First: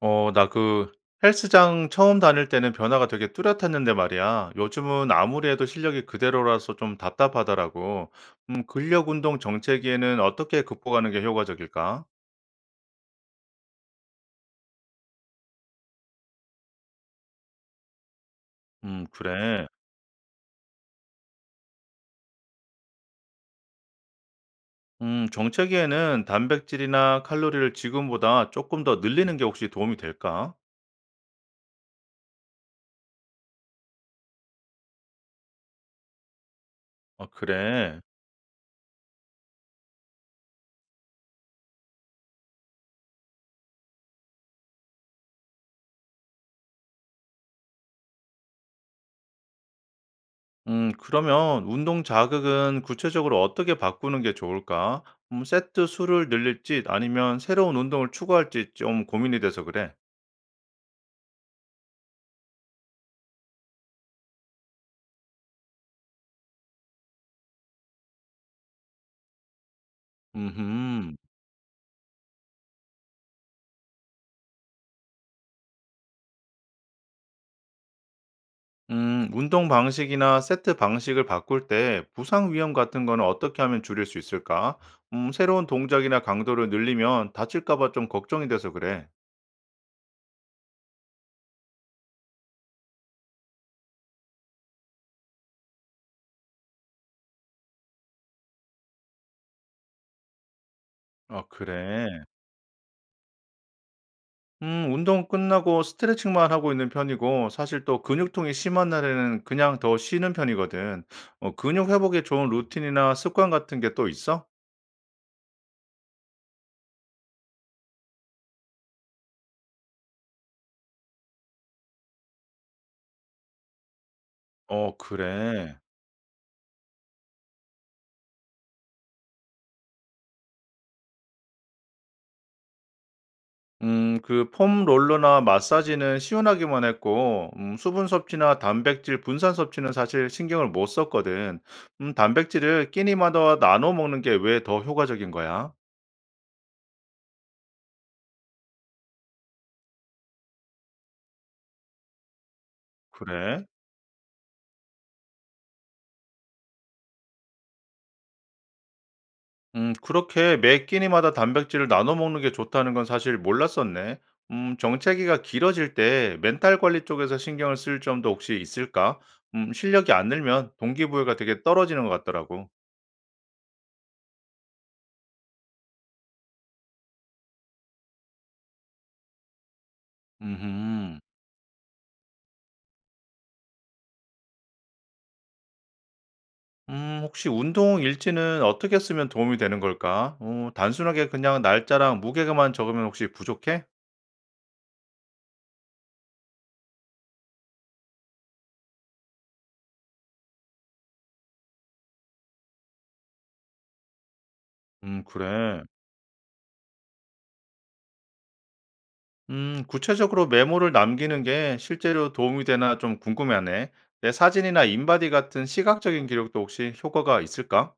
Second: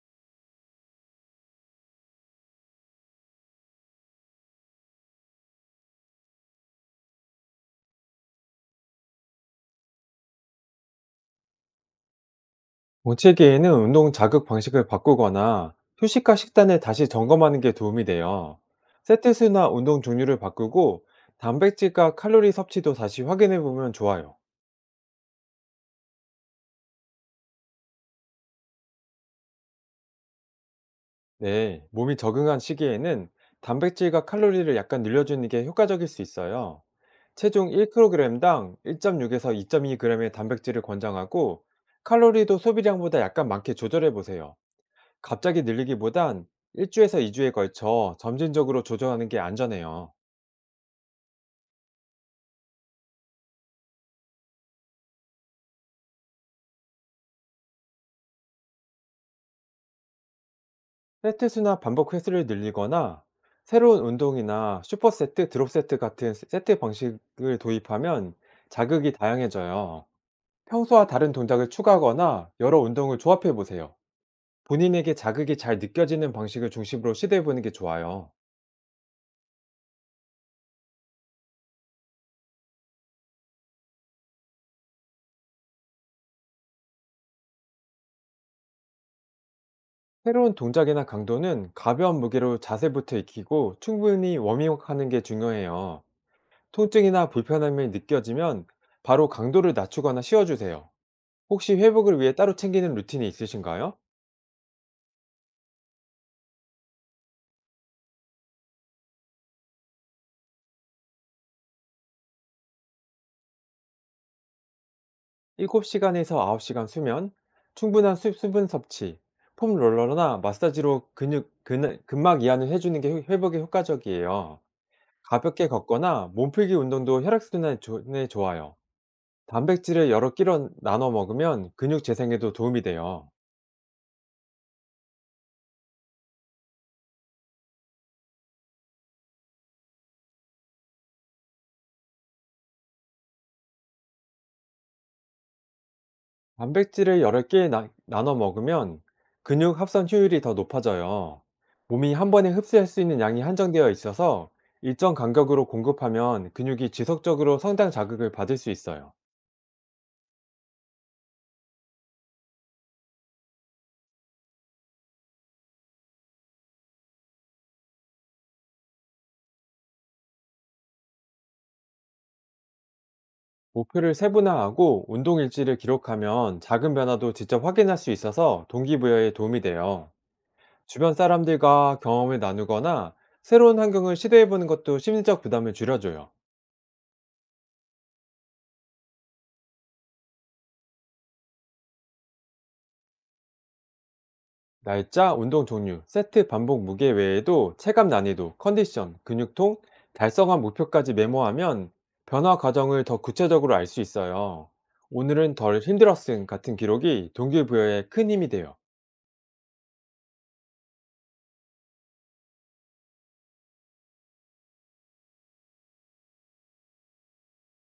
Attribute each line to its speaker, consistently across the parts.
Speaker 1: 나 그 헬스장 처음 다닐 때는 변화가 되게 뚜렷했는데 말이야. 요즘은 아무리 해도 실력이 그대로라서 좀 답답하더라고. 근력 운동 정체기에는 어떻게 극복하는 게 효과적일까?
Speaker 2: 정체기에는 운동 자극 방식을 바꾸거나 휴식과 식단을 다시 점검하는 게 도움이 돼요. 세트
Speaker 1: 그래.
Speaker 2: 수나 운동 종류를 바꾸고 단백질과 칼로리 섭취도 다시 확인해 보면 좋아요.
Speaker 1: 정체기에는 단백질이나 칼로리를 지금보다 조금 더 늘리는 게 혹시 도움이 될까?
Speaker 2: 네, 몸이 적응한 시기에는 단백질과 칼로리를 약간 늘려주는 게 효과적일 수 있어요.
Speaker 1: 아,
Speaker 2: 체중
Speaker 1: 그래.
Speaker 2: 1kg당 1.6에서 2.2g의 단백질을 권장하고 칼로리도 소비량보다 약간 많게 조절해 보세요. 갑자기 늘리기보단 1주에서 2주에 걸쳐 점진적으로 조절하는 게 안전해요.
Speaker 1: 그러면 운동 자극은 구체적으로 어떻게 바꾸는 게 좋을까? 세트 수를 늘릴지 아니면 새로운 운동을 추구할지 좀 고민이 돼서 그래.
Speaker 2: 세트 수나 반복 횟수를 늘리거나 새로운 운동이나 슈퍼 세트, 드롭 세트 같은 세트 방식을 도입하면 자극이 다양해져요. 평소와
Speaker 1: 음흠.
Speaker 2: 다른 동작을 추가하거나 여러 운동을 조합해 보세요. 본인에게 자극이 잘 느껴지는 방식을 중심으로 시도해 보는 게 좋아요.
Speaker 1: 운동 방식이나 세트 방식을 바꿀 때 부상 위험 같은 거는 어떻게 하면 줄일 수 있을까? 새로운 동작이나 강도를 늘리면 다칠까 봐 좀 걱정이 돼서 그래.
Speaker 2: 새로운 동작이나 강도는 가벼운 무게로 자세부터 익히고 충분히 워밍업하는 게 중요해요. 통증이나 불편함이 느껴지면 바로 강도를 낮추거나 쉬어주세요.
Speaker 1: 아,
Speaker 2: 혹시 회복을
Speaker 1: 그래.
Speaker 2: 위해 따로 챙기는 루틴이 있으신가요?
Speaker 1: 운동 끝나고 스트레칭만 하고 있는 편이고 사실 또 근육통이 심한 날에는 그냥 더 쉬는 편이거든. 근육 회복에 좋은 루틴이나 습관 같은 게 또 있어?
Speaker 2: 7시간에서 9시간 수면, 충분한 분 섭취, 폼 롤러나 마사지로 근육, 근막 이완을 해주는 게 회복에 효과적이에요.
Speaker 1: 어,
Speaker 2: 가볍게
Speaker 1: 그래.
Speaker 2: 걷거나 몸풀기 운동도 혈액순환에 에 좋아요. 단백질을 여러 끼로 나눠 먹으면 근육 재생에도 도움이 돼요.
Speaker 1: 그 폼 롤러나 마사지는 시원하기만 했고 수분 섭취나 단백질 분산 섭취는 사실 신경을 못 썼거든. 단백질을 끼니마다 나눠 먹는 게 왜 더 효과적인 거야?
Speaker 2: 단백질을 여러 끼 나눠 먹으면 근육 합선 효율이 더 높아져요. 몸이 한 번에 흡수할 수 있는 양이
Speaker 1: 그래?
Speaker 2: 한정되어 있어서 일정 간격으로 공급하면 근육이 지속적으로 성장 자극을 받을 수 있어요.
Speaker 1: 그렇게 매 끼니마다 단백질을 나눠 먹는 게 좋다는 건 사실 몰랐었네. 정체기가 길어질 때 멘탈 관리 쪽에서 신경을 쓸 점도 혹시 있을까? 실력이 안 늘면 동기부여가 되게 떨어지는 것 같더라고.
Speaker 2: 목표를 세분화하고 운동 일지를 기록하면 작은 변화도 직접 확인할 수 있어서 동기부여에 도움이 돼요. 주변
Speaker 1: 음흠.
Speaker 2: 사람들과 경험을 나누거나 새로운 환경을 시도해보는 것도 심리적 부담을 줄여줘요.
Speaker 1: 혹시 운동 일지는 어떻게 쓰면 도움이 되는 걸까? 단순하게 그냥 날짜랑 무게만 적으면 혹시 부족해?
Speaker 2: 날짜, 운동 종류, 세트 반복 무게 외에도 체감 난이도, 컨디션, 근육통, 달성한 목표까지 메모하면 변화 과정을 더 구체적으로 알 수 있어요. 오늘은 덜
Speaker 1: 그래.
Speaker 2: 힘들었음 같은 기록이 동기부여에 큰 힘이 돼요.
Speaker 1: 구체적으로 메모를 남기는 게 실제로 도움이 되나 좀 궁금하네. 내 사진이나 인바디 같은 시각적인 기록도 혹시 효과가 있을까?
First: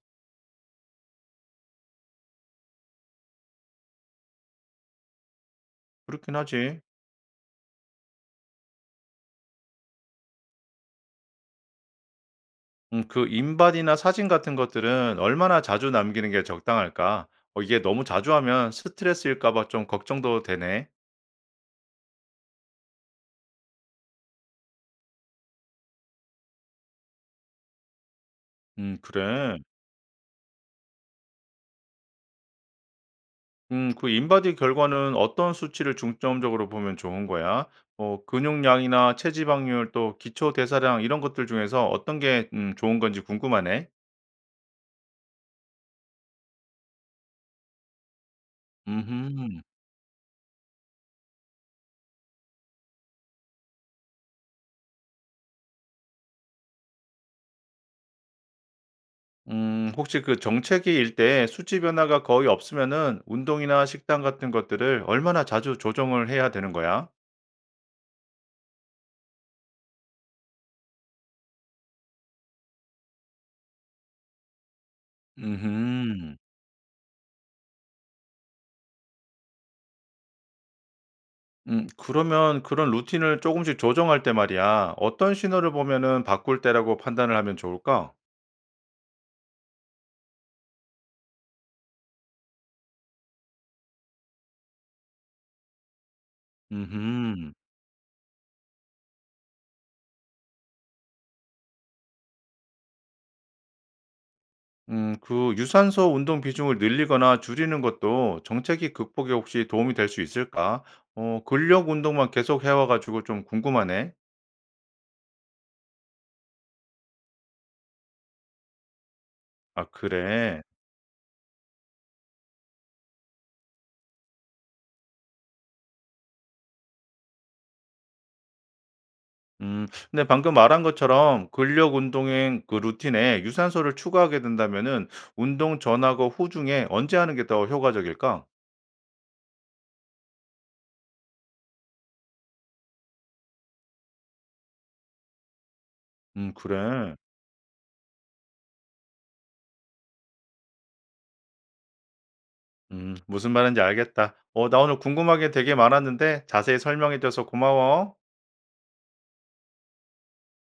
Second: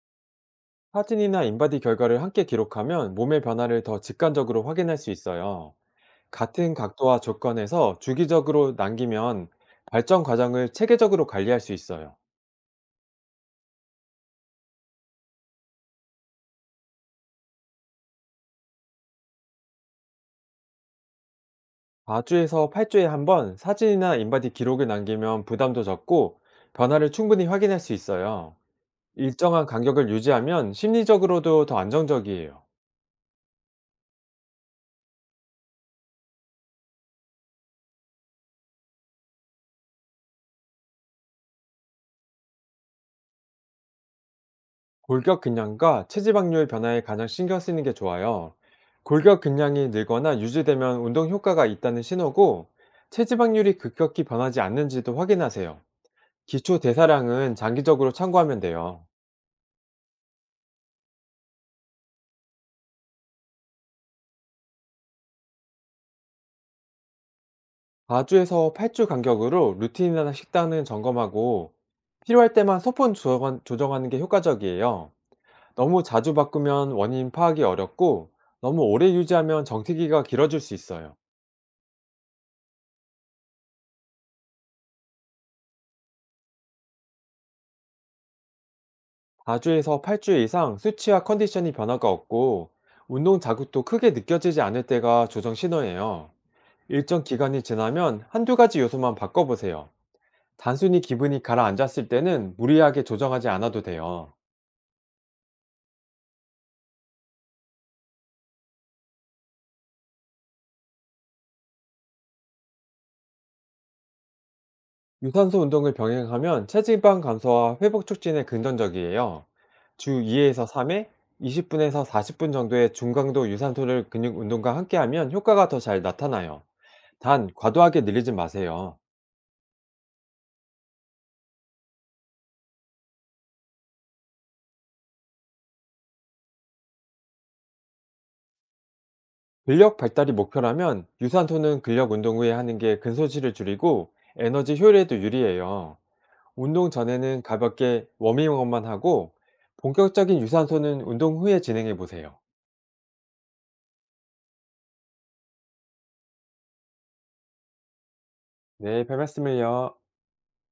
Speaker 2: 사진이나 인바디 결과를 함께 기록하면 몸의 변화를 더 직관적으로 확인할 수 있어요.
Speaker 1: 그렇긴
Speaker 2: 같은
Speaker 1: 하지.
Speaker 2: 각도와 조건에서 주기적으로 남기면 발전 과정을 체계적으로 관리할 수 있어요.
Speaker 1: 그 인바디나 사진 같은 것들은 얼마나 자주 남기는 게 적당할까? 이게 너무 자주 하면 스트레스일까 봐 좀 걱정도 되네.
Speaker 2: 4주에서 8주에 한번 사진이나 인바디 기록을 남기면 부담도 적고 변화를 충분히 확인할 수 있어요.
Speaker 1: 그래.
Speaker 2: 일정한 간격을 유지하면 심리적으로도 더 안정적이에요.
Speaker 1: 그 인바디 결과는 어떤 수치를 중점적으로 보면 좋은 거야? 근육량이나 체지방률 또 기초 대사량 이런 것들 중에서 어떤 게 좋은 건지 궁금하네.
Speaker 2: 골격근량과 체지방률 변화에 가장 신경 쓰는 게 좋아요.
Speaker 1: 음,
Speaker 2: 골격근량이 늘거나 유지되면 운동 효과가 있다는 신호고, 체지방률이 급격히 변하지 않는지도 확인하세요. 기초 대사량은 장기적으로 참고하면 돼요.
Speaker 1: 혹시 그 정체기일 때 수치 변화가 거의 없으면은 운동이나 식단 같은 것들을 얼마나 자주 조정을 해야 되는 거야?
Speaker 2: 4주에서 8주 간격으로 루틴이나 식단은 점검하고, 필요할 때만 소폰 조정하는 게 효과적이에요. 너무 자주
Speaker 1: 음.
Speaker 2: 바꾸면 원인 파악이 어렵고, 너무 오래 유지하면 정체기가 길어질 수 있어요.
Speaker 1: 그러면 그런 루틴을 조금씩 조정할 때 말이야. 어떤 신호를 보면은 바꿀 때라고 판단을 하면 좋을까?
Speaker 2: 4주에서 8주 이상 수치와 컨디션이 변화가 없고 운동 자극도 크게 느껴지지 않을 때가 조정 신호예요. 일정
Speaker 1: 음
Speaker 2: 기간이 지나면 한두 가지 요소만 바꿔보세요. 단순히 기분이 가라앉았을 때는 무리하게 조정하지 않아도 돼요.
Speaker 1: 그 유산소 운동 비중을 늘리거나 줄이는 것도 정체기 극복에 혹시 도움이 될 수 있을까? 근력 운동만 계속 해와가지고 좀 궁금하네.
Speaker 2: 유산소 운동을 병행하면 체지방 감소와 회복 촉진에 긍정적이에요.
Speaker 1: 아,
Speaker 2: 주
Speaker 1: 그래.
Speaker 2: 2회에서 3회, 20분에서 40분 정도의 중강도 유산소를 근육 운동과 함께하면 효과가 더 잘 나타나요. 단, 과도하게 늘리지 마세요.
Speaker 1: 근데 방금 말한 것처럼 근력 운동의 그 루틴에 유산소를 추가하게 된다면은 운동 전하고 후 중에 언제 하는 게 더 효과적일까?
Speaker 2: 근력 발달이 목표라면 유산소는 근력 운동 후에 하는 게 근소지를 줄이고 에너지 효율에도 유리해요. 운동
Speaker 1: 그래.
Speaker 2: 전에는 가볍게 워밍업만 하고 본격적인 유산소는 운동 후에 진행해 보세요.
Speaker 1: 무슨 말인지 알겠다. 나 오늘 궁금하게 되게 많았는데 자세히 설명해줘서 고마워.
Speaker 2: 네, 별 말씀을요.